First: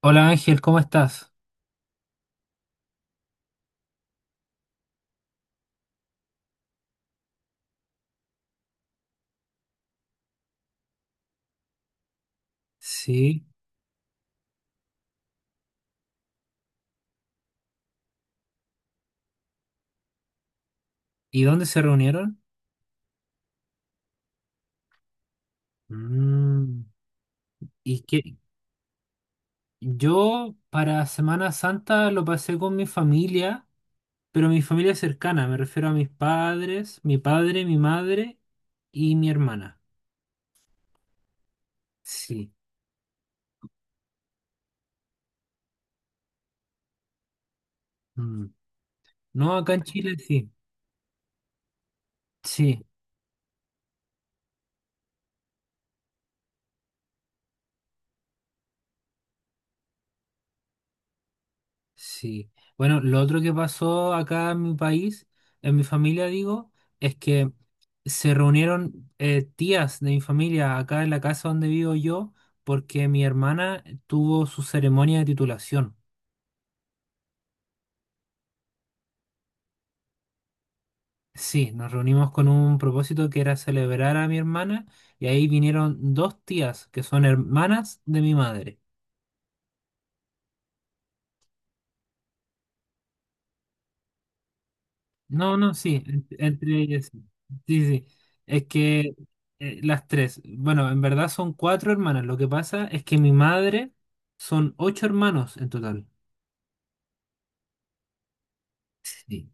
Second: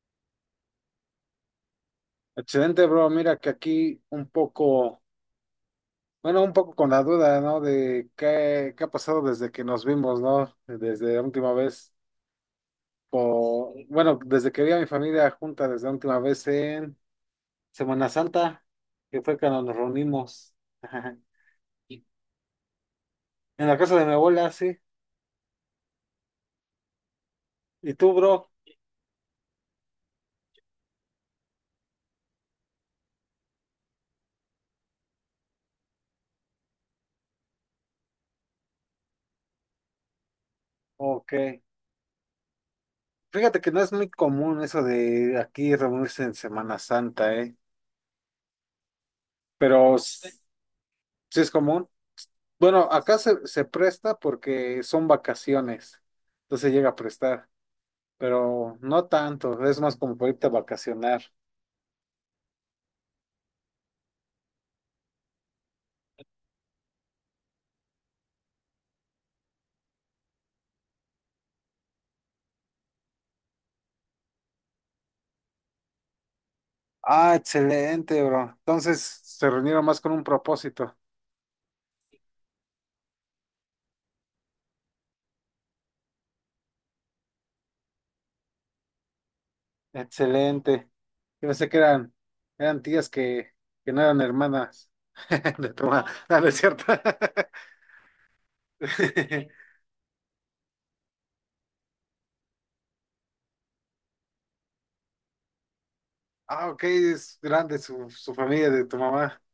Hola Ángel, ¿cómo estás? Excelente, bro. Mira que aquí un poco, bueno, un poco con la duda, ¿no? De qué ha pasado desde que nos vimos, ¿no? Desde la última vez, Sí. Bueno, desde que vi a mi familia junta, desde la última vez en Semana Santa, que fue cuando nos reunimos ¿Y dónde se en reunieron? la casa de mi abuela, sí. Mm, ¿Y Y tú, que bro? yo para Semana Santa lo pasé con mi familia, pero mi familia cercana, me refiero a mis padres, mi padre, mi madre y mi hermana. Ok. Sí. Fíjate que no es muy común eso de aquí reunirse en Semana Santa, ¿eh? Mm. No, acá en Pero Chile sí. sí es común. Sí. Bueno, acá se presta porque son vacaciones, entonces llega a prestar, pero no tanto, es más como para irte a vacacionar. Sí. Bueno, lo otro que pasó acá en mi país, en mi familia digo, es que se reunieron tías de mi familia acá en la casa donde vivo yo, porque mi hermana tuvo su ceremonia de titulación. Ah, excelente, bro. Entonces se reunieron más con un propósito. Sí, nos reunimos con un propósito que era celebrar a mi hermana y ahí vinieron dos tías que son hermanas de mi madre. Excelente. Yo pensé que eran tías que no eran hermanas No, no, de tu sí, mamá. No, no es entre cierto. ellas. Sí, sí, sí. Es que las tres, bueno, en verdad son cuatro hermanas. Lo que pasa es que mi madre son ocho hermanos en total. Ah, ok, es grande su familia de tu mamá. Sí.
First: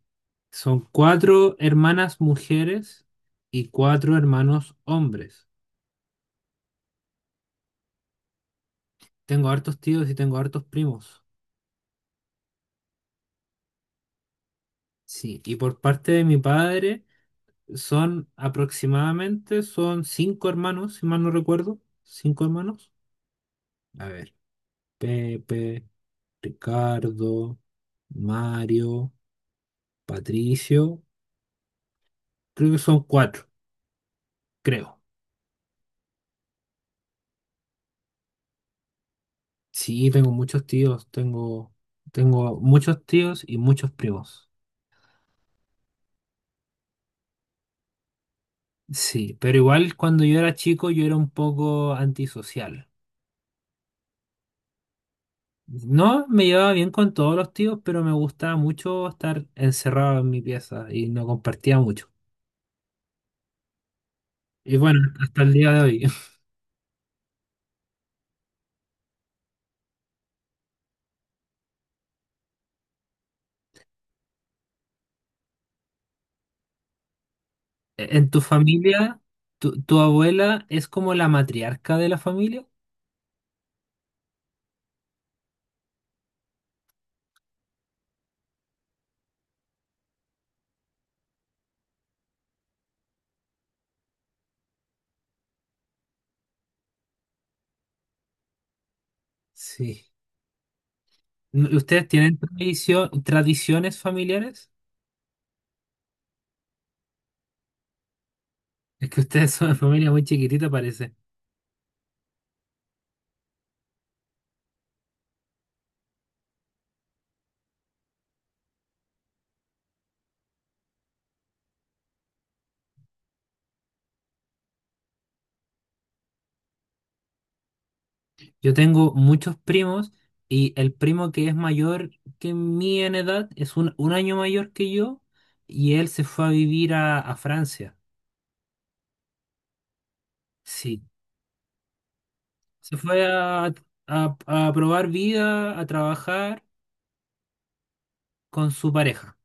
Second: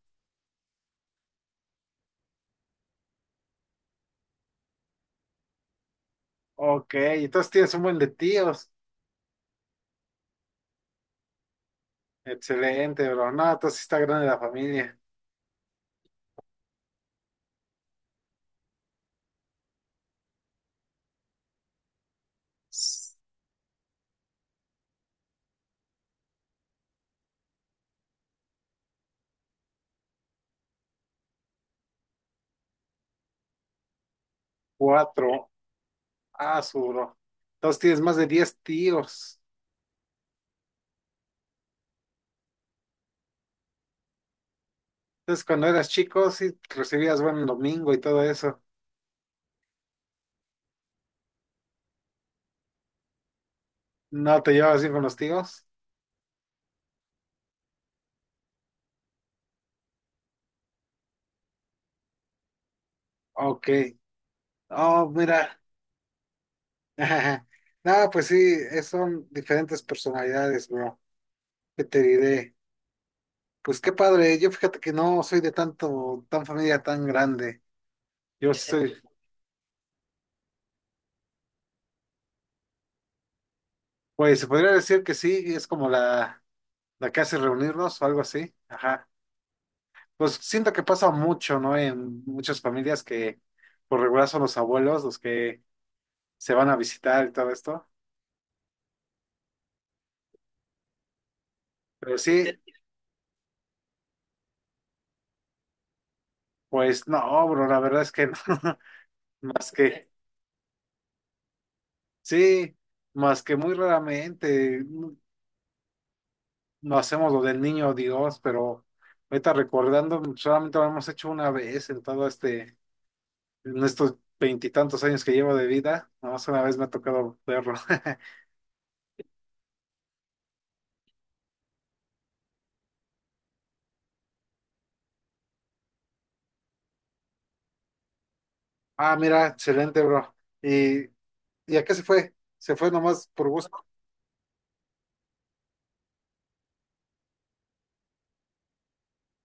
Son cuatro hermanas mujeres y cuatro hermanos hombres. Ok, entonces tienes un buen de tíos. Tengo hartos tíos y tengo hartos primos. Excelente, bro. No, entonces sí está grande la familia. Sí, y por parte de mi padre son aproximadamente, son cinco hermanos, si mal no recuerdo. Cinco hermanos. A ver. Pepe. Ricardo, Mario, Patricio. Creo que son cuatro, creo. Cuatro. Ah, su bro. Entonces tienes más de 10 tíos. Sí, tengo muchos tíos, tengo muchos tíos y muchos primos. Entonces cuando eras chico, sí recibías buen domingo y todo eso. Sí, pero igual cuando yo era chico yo era un poco antisocial. ¿No te llevabas bien con los tíos? No me llevaba bien con todos los tíos, pero me gustaba mucho estar encerrado en mi pieza y no compartía mucho. Ok. Y Oh, bueno, hasta mira. el día de hoy. No, pues sí, son diferentes personalidades, bro. ¿Qué te diré? Pues qué padre. Yo fíjate que no soy de tan familia tan grande. ¿En tu Yo soy, familia, tu abuela es como la matriarca de la familia? pues se podría decir que sí, es como la que hace reunirnos o algo así. Ajá. Pues siento que pasa mucho, ¿no? En muchas familias que por regular son los abuelos los que se van a visitar y todo esto. Sí. ¿Ustedes Pero tienen sí, tradiciones familiares? pues no, bro, la verdad es que no. Es que ustedes son Más una que, familia muy chiquitita, parece. sí, más que muy raramente no hacemos lo del niño Dios, pero ahorita recordando, solamente lo hemos hecho una vez en en estos veintitantos años que llevo de vida. Nada más una vez me ha tocado verlo. Yo tengo muchos primos y el primo que es mayor que mí en edad es un año mayor que yo y él se fue a vivir a Francia. Ah, mira, excelente, bro. Sí, Y ¿Y a qué se fue? Se fue se fue nomás por gusto. a, a probar vida, a trabajar con su pareja.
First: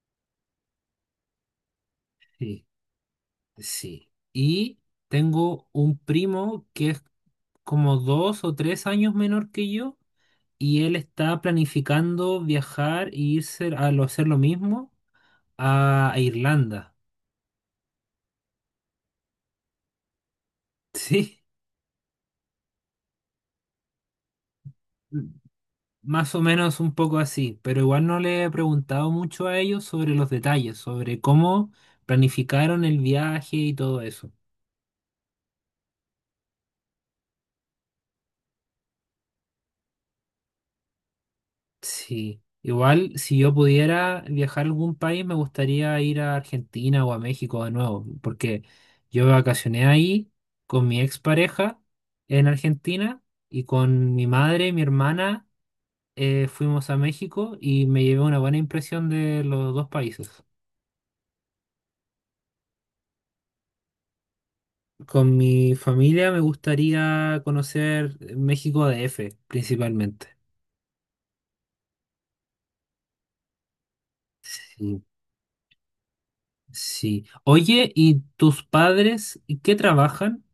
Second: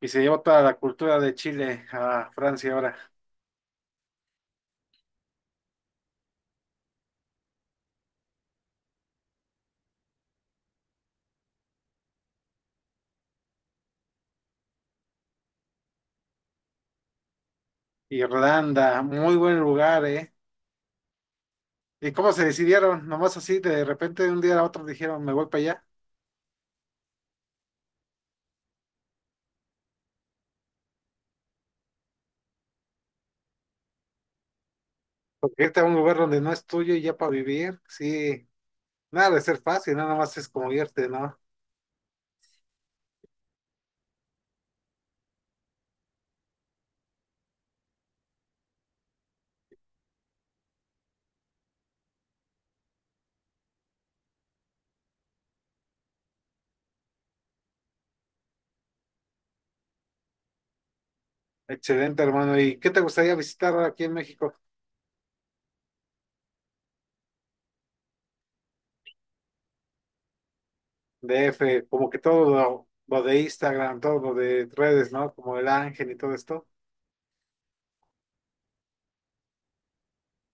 Y se llevó toda la cultura de Chile a Sí, Francia ahora. sí. Y tengo un primo que es como 2 o 3 años menor que yo y él está planificando viajar e irse a hacer lo mismo a Irlanda. Irlanda, muy buen lugar, ¿eh? Sí, ¿Y cómo se decidieron? Nomás así, de repente, de un día a otro dijeron, me voy para allá. más o menos un poco así, pero igual no le he preguntado mucho a ellos sobre los detalles, sobre cómo planificaron el viaje y todo eso. Porque irte a un lugar donde no es tuyo y ya para vivir, sí, nada de ser fácil, nada más es como irte, ¿no? Sí, igual si yo pudiera viajar a algún país me gustaría ir a Argentina o a México de nuevo, porque yo vacacioné ahí con mi expareja en Argentina y con mi madre, mi hermana fuimos a México y me llevé una buena impresión de los dos países. Excelente, hermano. ¿Y qué te gustaría visitar aquí en México? Con mi familia me gustaría conocer México DF principalmente. DF, como que todo lo de Instagram, todo lo de Sí, redes, ¿no? Como el Ángel y todo esto. sí. Oye, ¿y tus padres qué trabajan?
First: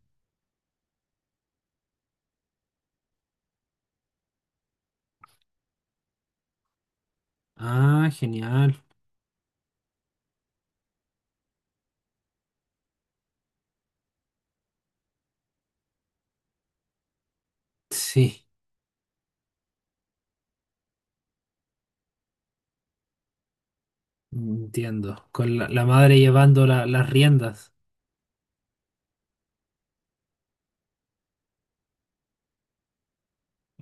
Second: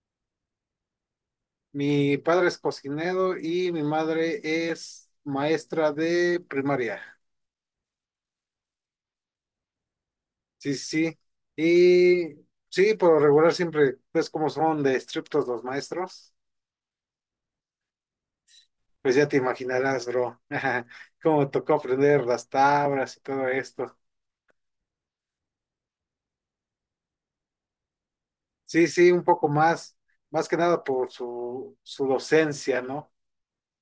Mi padre es cocinero y mi madre es maestra de primaria. Ah, genial. Sí, sí, sí. Y sí, por lo regular siempre, pues como son de estrictos los maestros, Sí, pues ya te imaginarás, bro, cómo me tocó aprender las tablas y todo esto. entiendo. Con la madre llevando las riendas. Sí, sí, un poco más que nada por su docencia, ¿no?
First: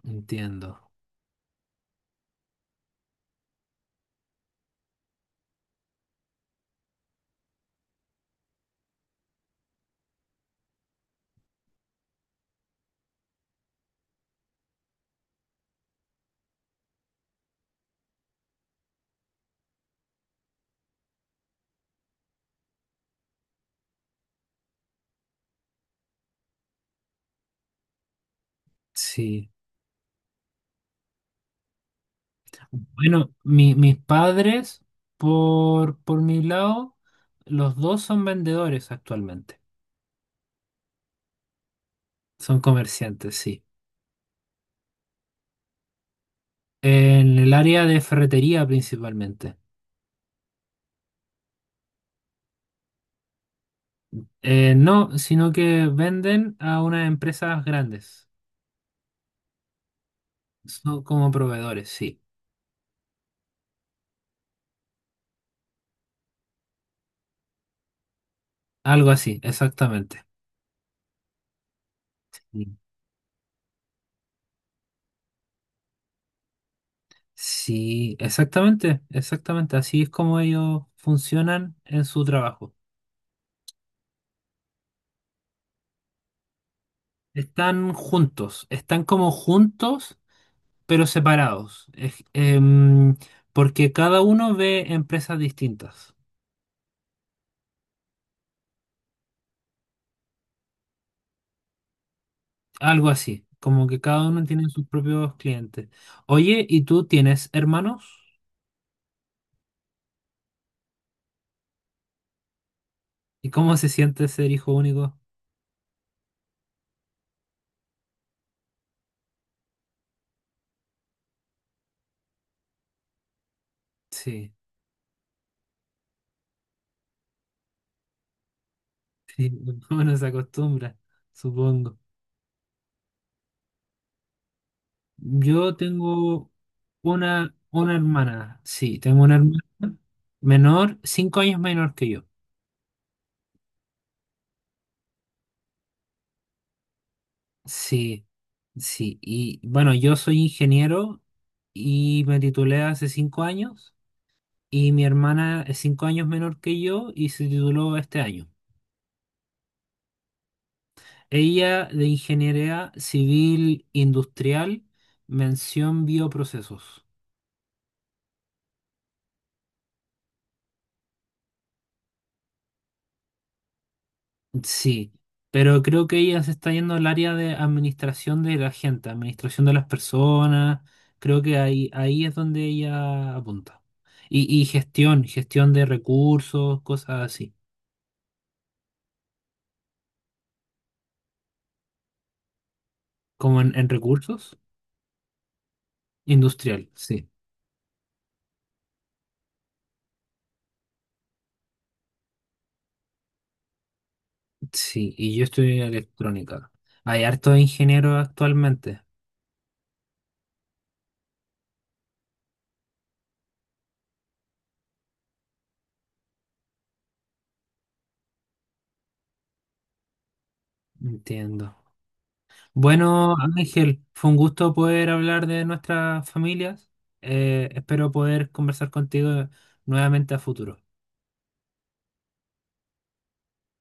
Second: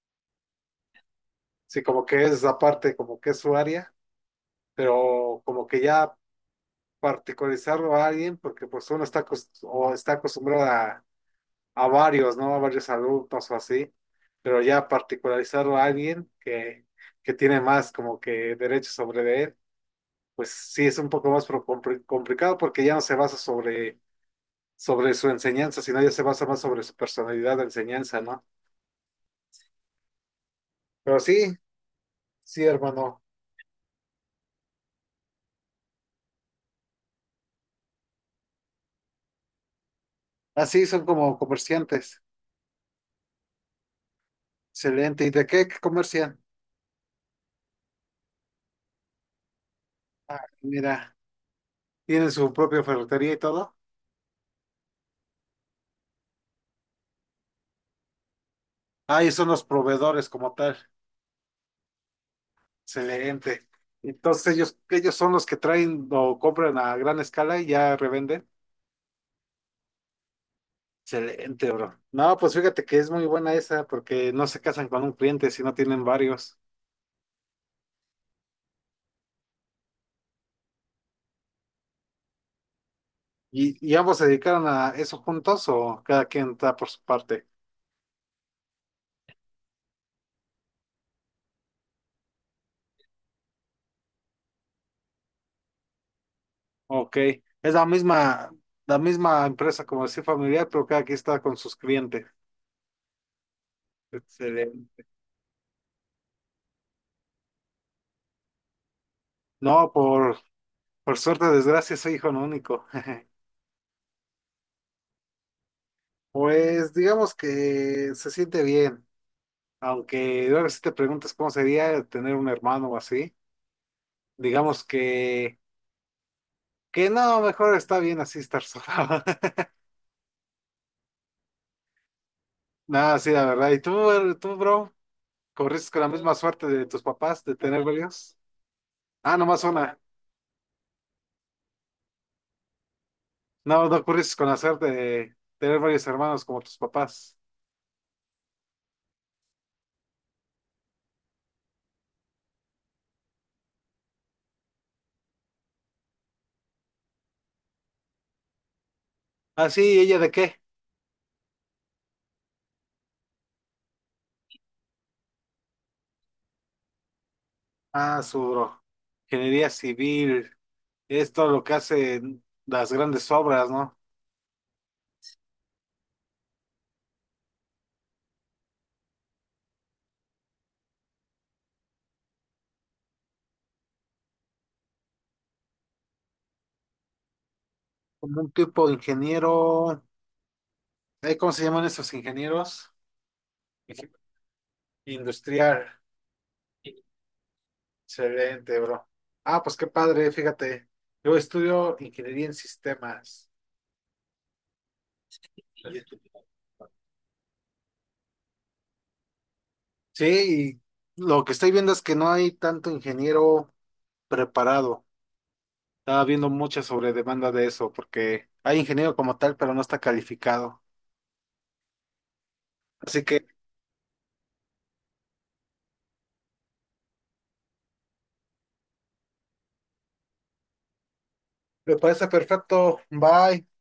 Entiendo. Sí, como que es la parte, como que es su área, pero como que ya particularizarlo a alguien, porque pues uno está, o está acostumbrado a varios, ¿no? A varios alumnos o así, pero ya particularizarlo a alguien que tiene más como que derechos sobre de él, pues sí es un poco más complicado porque ya no se basa sobre su enseñanza, sino ya se basa más sobre su personalidad de enseñanza, ¿no? Sí. Pero sí, sí, hermano. Bueno, mis padres, por mi lado, los dos son vendedores actualmente. Así son como comerciantes. Son comerciantes, sí. Excelente. ¿Y de qué comercian? En el área de ferretería principalmente. Ah, mira, tienen su propia ferretería y todo. No, sino que venden a unas empresas grandes. Ah, y son los proveedores como tal. Son como proveedores, sí. Excelente. Entonces ellos son los que traen o compran a gran escala y ya revenden. Algo así, exactamente. Excelente, bro. No, pues Sí, fíjate que es muy buena esa porque no se casan con un cliente, sino tienen varios. Sí, exactamente, exactamente. Así es como ellos funcionan en su trabajo. Y ambos se dedicaron a eso juntos o cada quien está por su parte? Están juntos, están como juntos, pero separados. Porque cada uno ve empresas distintas. Ok. Es la misma empresa, como decir, familiar, pero cada quien está con sus clientes. Algo así, como que cada uno tiene sus Excelente. propios clientes. Oye, ¿y tú tienes hermanos? No, por suerte, o desgracia, soy hijo único. ¿Y cómo se siente ser hijo único? Pues digamos que se siente bien. Aunque luego si te preguntas cómo sería tener un hermano o así, Sí, digamos que no, mejor está bien así estar solo. sí, uno se acostumbra, supongo. Nada, sí, la verdad. ¿Y tú, bro? Yo ¿Corriste con la misma tengo suerte de tus papás una, de tener una varios? hermana, sí, tengo una Ah, nomás hermana una. menor, 5 años menor que yo. No, no corriste con la suerte de tener varios hermanos como tus papás. Sí, sí. Y bueno, yo soy ingeniero y me titulé hace 5 años y mi hermana es 5 años menor que yo y se tituló este año. Ah, sí, ¿y ella de qué? Ella de Ingeniería Civil Industrial, mención bioprocesos. Ah, su bro. Ingeniería civil. Es todo lo que hacen las grandes obras, ¿no? Sí, pero creo que ella se está yendo al área de administración de la gente, administración de las personas. Creo que ahí es donde ella apunta. Y gestión de recursos, cosas así. Como un tipo de ingeniero. ¿Cómo se llaman esos ingenieros? Como en recursos, Industrial, industrial, sí. excelente, bro. Ah, pues qué padre, fíjate. Yo estudio ingeniería en sistemas. Sí, y yo estoy en Y- electrónica. Hay hartos ingenieros actualmente. Sí, y lo que estoy viendo es que no hay tanto ingeniero preparado. Estaba viendo mucha sobredemanda de eso, porque hay ingeniero como tal, pero no está calificado. Entiendo. Así Bueno, que Ángel, fue un gusto poder hablar de nuestras familias. Espero poder conversar contigo nuevamente a futuro. me parece perfecto. Bye.